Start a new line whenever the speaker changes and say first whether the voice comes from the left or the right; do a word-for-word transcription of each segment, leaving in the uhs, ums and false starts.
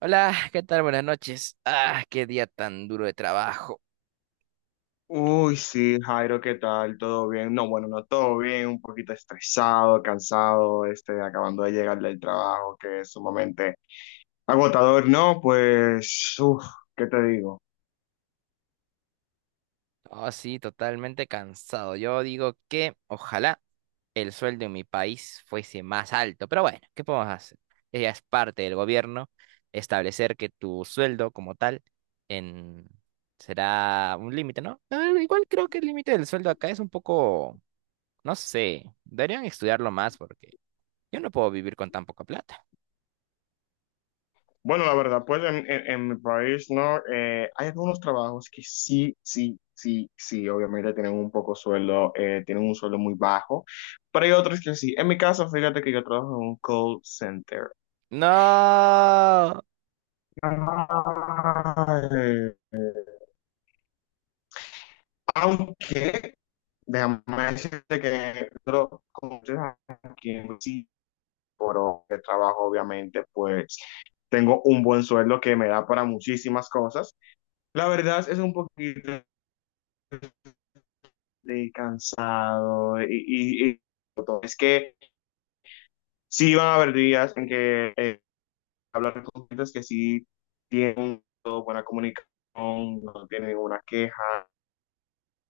right: Hola, ¿qué tal? Buenas noches. Ah, qué día tan duro de trabajo.
left: Uy, sí, Jairo, ¿qué tal? ¿Todo bien? No, bueno, no todo bien, un poquito estresado, cansado, este, acabando de llegar del trabajo, que es sumamente agotador, ¿no? Pues, uff, ¿qué te digo?
right: Oh, sí, totalmente cansado. Yo digo que ojalá el sueldo en mi país fuese más alto, pero bueno, ¿qué podemos hacer? Ella es parte del gobierno establecer que tu sueldo como tal en... será un límite, ¿no? Ah, igual creo que el límite del sueldo acá es un poco, no sé, deberían estudiarlo más porque yo no puedo vivir con tan poca plata.
left: Bueno, la verdad, pues en, en- en mi país, ¿no? Eh, hay algunos trabajos que sí, sí, sí, sí, obviamente tienen un poco sueldo, eh, tienen un sueldo muy bajo, pero hay otros que sí. En mi caso, fíjate que yo trabajo en un call center.
right: No.
left: Ay, aunque déjame decirte que nosotros, como ustedes aquí en sí, por el trabajo, obviamente, pues tengo un buen sueldo que me da para muchísimas cosas. La verdad es un poquito de cansado y, y, y es que sí van a haber días en que eh, hablar con clientes que sí tienen toda buena comunicación, no tienen ninguna queja,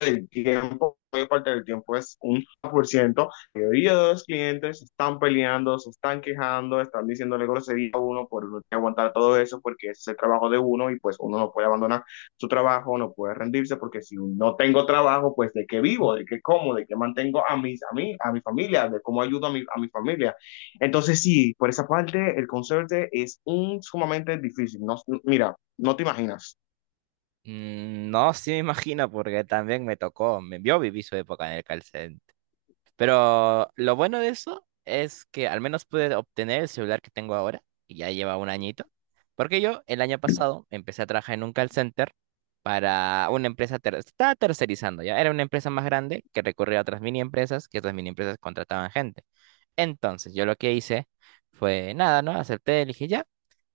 left: del tiempo, la parte del tiempo es un por ciento. La mayoría de los clientes están peleando, se están quejando, están diciéndole grosería a uno por uno tiene que aguantar todo eso porque ese es el trabajo de uno y pues uno no puede abandonar su trabajo, no puede rendirse porque si no tengo trabajo, pues de qué vivo, de qué como, de qué mantengo a mis a mí, a mi familia, de cómo ayudo a mi, a mi familia. Entonces sí, por esa parte el conserje es un sumamente difícil. No, mira, no te imaginas.
right: Mm, no, sí me imagino, porque también me tocó. me- Yo viví su época en el call cen- pero lo bueno de eso es que al menos pude obtener el celular que tengo ahora, y ya lleva un añito, porque yo el año pasado empecé a trabajar en un call center para una empresa, ter- estaba tercerizando ya, era una empresa más grande que recurría a otras mini empresas, que otras mini empresas contrataban gente. Entonces yo lo que hice fue nada, ¿no? Acepté, dije ya,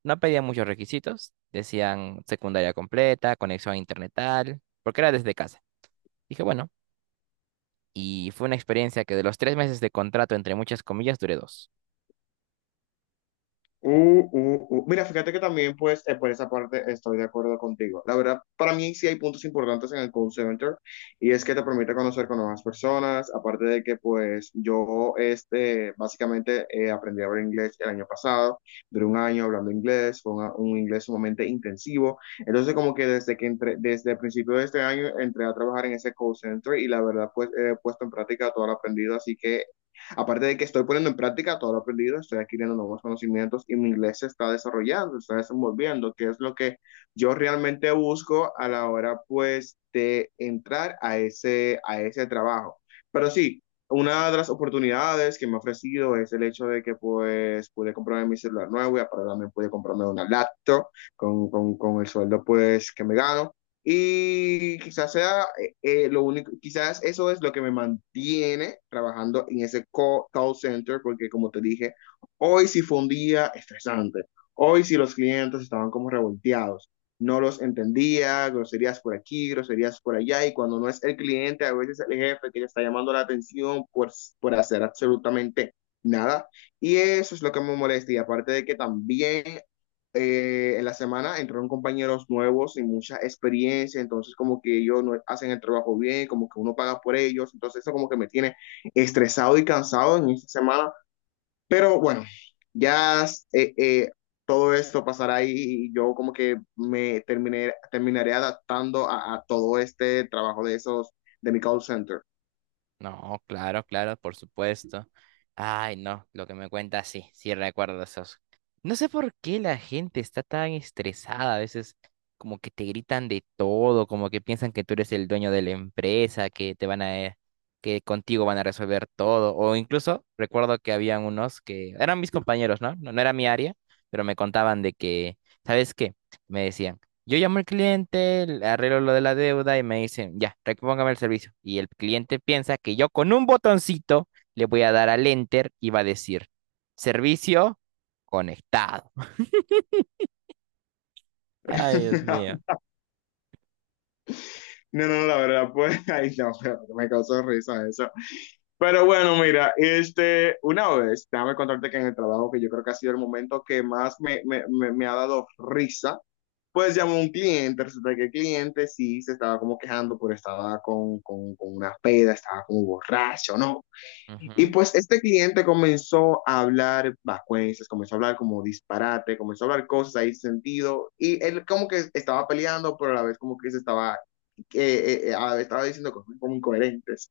right: no pedía muchos requisitos, decían secundaria completa, conexión a internet tal, porque era desde casa. Dije, bueno, y fue una experiencia que de los tres meses de contrato, entre muchas comillas, duré dos.
left: Uh, uh, uh. Mira, fíjate que también, pues, eh, por esa parte estoy de acuerdo contigo. La verdad, para mí sí hay puntos importantes en el call center y es que te permite conocer con nuevas personas, aparte de que, pues, yo, este, básicamente eh, aprendí a hablar inglés el año pasado, duré un año hablando inglés, fue una- un inglés sumamente intensivo. Entonces, como que desde que entré, desde el principio de este año entré a trabajar en ese call center y la verdad, pues, he puesto en práctica todo lo aprendido, así que aparte de que estoy poniendo en práctica todo lo aprendido, estoy adquiriendo nuevos conocimientos y mi inglés se está desarrollando, se está desenvolviendo, que es lo que yo realmente busco a la hora, pues, de entrar a ese, a ese trabajo. Pero sí, una de las oportunidades que me ha ofrecido es el hecho de que pues pude comprarme mi celular nuevo y aparte también pude comprarme una laptop con, con, con el sueldo pues que me gano. Y quizás sea que eh, lo único, quizás eso es lo que me mantiene trabajando en ese call, call center, porque como te dije, hoy sí fue un día estresante. Hoy sí los clientes estaban como revolteados. No los entendía, groserías por aquí, groserías por allá, y cuando no es el cliente, a veces el jefe que le está llamando la atención por, por hacer absolutamente nada. Y eso es lo que me molesta. Y aparte de que también eh, en la semana entraron compañeros nuevos sin mucha experiencia, entonces como que ellos no hacen el trabajo bien, como que uno paga por ellos, entonces eso como que me tiene estresado y cansado en esta semana, pero bueno, ya eh, eh, todo esto pasará y, y yo como que me terminé, terminaré adaptando a, a todo este trabajo de esos de mi call center.
right: No, claro, claro, por supuesto. Ay, no, lo que me cuenta, sí, sí recuerdo esos. No sé por qué la gente está tan estresada, a veces como que te gritan de todo, como que piensan que tú eres el dueño de la empresa, que te van a, eh, que contigo van a resolver todo. O incluso recuerdo que habían unos que eran mis compañeros, ¿no? No, no era mi área, pero me contaban de que, ¿sabes qué? Me decían. Yo llamo al cliente, le arreglo lo de la deuda y me dicen, ya, repóngame el servicio. Y el cliente piensa que yo con un botoncito le voy a dar al enter y va a decir, servicio conectado. Ay, Dios mío.
left: No, no, la verdad, pues, ahí no, pero me causó risa eso. Pero bueno, mira, este, una vez, déjame contarte que en el trabajo, que yo creo que ha sido el momento que más me, me, me- me ha dado risa, pues llamó un cliente, resulta que el cliente sí se estaba como quejando, porque estaba con, con, con una peda, estaba como borracho, ¿no? Y
right: Ujú.
left: pues este cliente comenzó a hablar vacuencias, comenzó a hablar como disparate, comenzó a hablar cosas ahí sin sentido. Y él como que estaba peleando, pero a la vez como que se estaba, eh, eh, a la vez estaba diciendo cosas como incoherentes.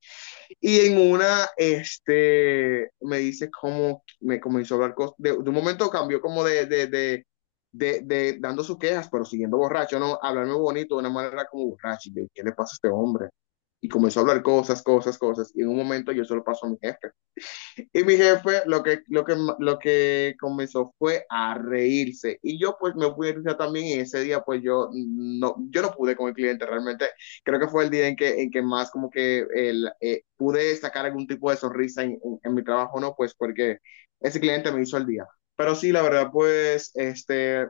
left: Y en una, este, me dice cómo me comenzó a hablar cosas. De, de un momento cambió como de, de, de, de, de dando sus quejas, pero siguiendo borracho, ¿no? Hablarme bonito de una manera como borracho. Y yo, ¿qué le pasa a este hombre? Y comenzó a hablar cosas, cosas, cosas. Y en un momento yo solo paso a mi jefe. Y mi jefe lo que, lo que, lo que comenzó fue a reírse. Y yo pues me fui a risa también y ese día pues yo no, yo no pude con el cliente realmente. Creo que fue el día en que, en que más como que el, eh, pude sacar algún tipo de sonrisa en, en, en mi trabajo, ¿no? Pues porque ese cliente me hizo el día. Pero sí, la verdad, pues, este,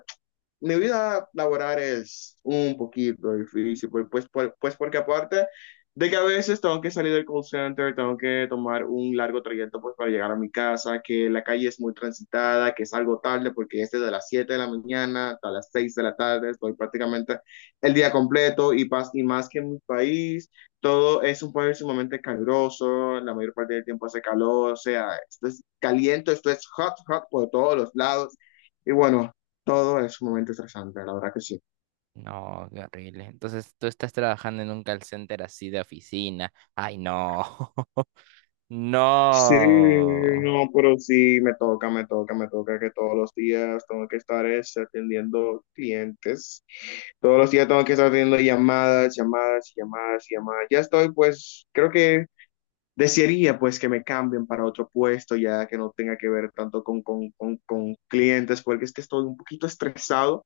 left: mi vida laboral es un poquito difícil, pues, pues, por- pues porque aparte de que a veces tengo que salir del call center, tengo que tomar un largo trayecto pues para llegar a mi casa, que la calle es muy transitada, que salgo tarde porque es desde las siete de la mañana hasta las seis de la tarde, estoy prácticamente el día completo y, pas- y más que en mi país, todo es un país sumamente caluroso, la mayor parte del tiempo hace calor, o sea, esto es caliente, esto es hot, hot por todos los lados. Y bueno, todo es un momento estresante, la verdad que sí.
right: No, qué horrible. Entonces tú estás trabajando en un call center así de oficina. Ay, no.
left: Sí,
right: No.
left: no, pero sí, me toca, me toca, me toca que todos los días tengo que estar es, atendiendo clientes. Todos los días tengo que estar atendiendo llamadas, llamadas, llamadas, llamadas. Ya estoy, pues, creo que desearía, pues, que me cambien para otro puesto, ya que no tenga que ver tanto con, con, con, con clientes, porque es que estoy un poquito estresado.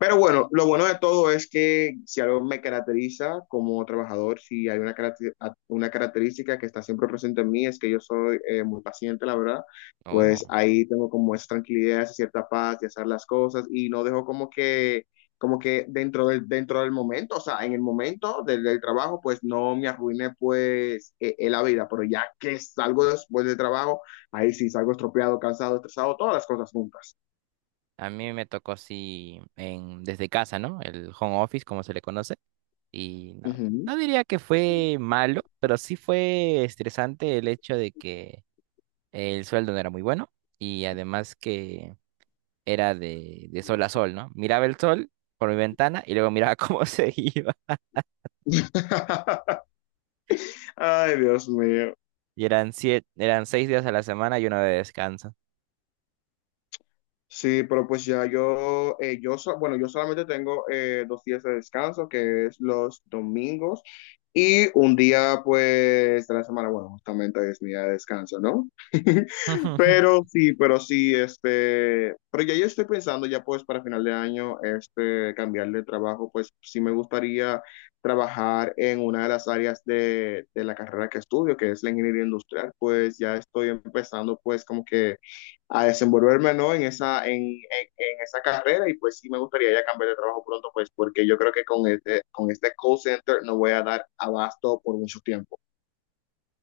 left: Pero bueno, lo bueno de todo es que si algo me caracteriza como trabajador, si hay una, caracter- una característica que está siempre presente en mí, es que yo soy eh, muy paciente, la verdad, pues
right: No.
left: ahí tengo como esa tranquilidad, esa cierta paz de hacer las cosas y no dejo como que, como que dentro del, dentro del momento, o sea, en el momento del, del trabajo, pues no me arruine pues eh, eh, la vida, pero ya que salgo después del trabajo, ahí sí salgo estropeado, cansado, estresado, todas las cosas juntas.
right: A mí me tocó así en, desde casa, ¿no? El home office, como se le conoce. Y no,
left: Ujú.
right: no diría que fue malo, pero sí fue estresante el hecho de que el sueldo no era muy bueno y además que era de, de sol a sol, ¿no? Miraba el sol por mi ventana y luego miraba cómo se iba.
left: Ay, Dios mío.
right: Y eran siete, eran seis días a la semana y uno de descanso.
left: Sí, pero pues ya yo, eh, yo so- bueno, yo solamente tengo eh, dos días de descanso, que es los domingos, y un día pues de la semana, bueno, justamente es mi día de descanso, ¿no? Pero sí, pero sí, este, pero ya yo estoy pensando ya pues para final de año, este, cambiar de trabajo, pues sí me gustaría trabajar en una de las áreas de, de la carrera que estudio, que es la ingeniería industrial, pues ya estoy empezando pues como que a desenvolverme, ¿no? En esa, en, en, en esa carrera y pues sí me gustaría ya cambiar de trabajo pronto, pues porque yo creo que con este, con este call center no voy a dar abasto por mucho tiempo.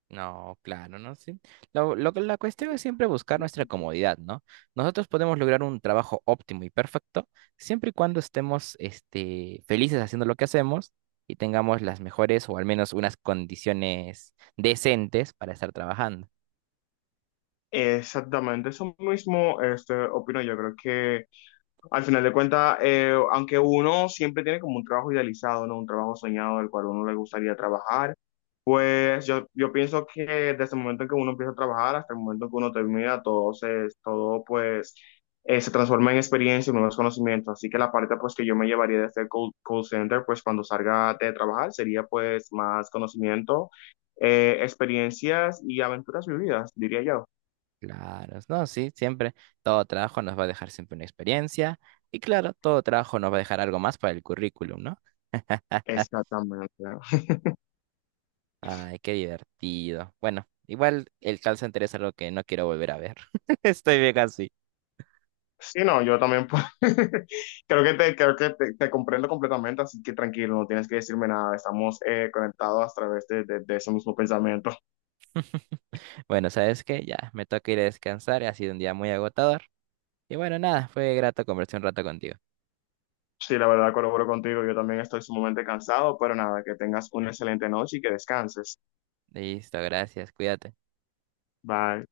right: No, claro, ¿no? Sí. Lo, lo que- la cuestión es siempre buscar nuestra comodidad, ¿no? Nosotros podemos lograr un trabajo óptimo y perfecto siempre y cuando estemos, este, felices haciendo lo que hacemos y tengamos las mejores o al menos unas condiciones decentes para estar trabajando.
left: Exactamente, eso mismo este, opino yo. Creo que al final de cuentas, eh, aunque uno siempre tiene como un trabajo idealizado, ¿no? Un trabajo soñado del cual uno le gustaría trabajar, pues yo, yo pienso que desde el momento en que uno empieza a trabajar hasta el momento en que uno termina, todo se, todo pues eh, se transforma en experiencia y nuevos conocimientos. Así que la parte pues que yo me llevaría de este call, call center, pues cuando salga de trabajar, sería pues más conocimiento, eh, experiencias y aventuras vividas, diría yo.
right: Claro, no, sí, siempre todo trabajo nos va a dejar siempre una experiencia y claro, todo trabajo nos va a dejar algo más para el currículum, ¿no?
left: Exactamente.
right: Ay, qué divertido. Bueno, igual el call center es algo que no quiero volver a ver. Estoy bien así.
left: Sí, no, yo también pues, creo que te, creo que te, te comprendo completamente, así que tranquilo, no tienes que decirme nada, estamos eh, conectados a través de, de de ese mismo pensamiento.
right: Bueno, ¿sabes qué? Ya, me toca ir a descansar, ha sido un día muy agotador. Y bueno, nada, fue grato conversar un rato contigo.
left: Sí, la verdad colaboro contigo. Yo también estoy sumamente cansado, pero nada, que tengas una excelente noche y que descanses.
right: Listo, gracias, cuídate.
left: Bye.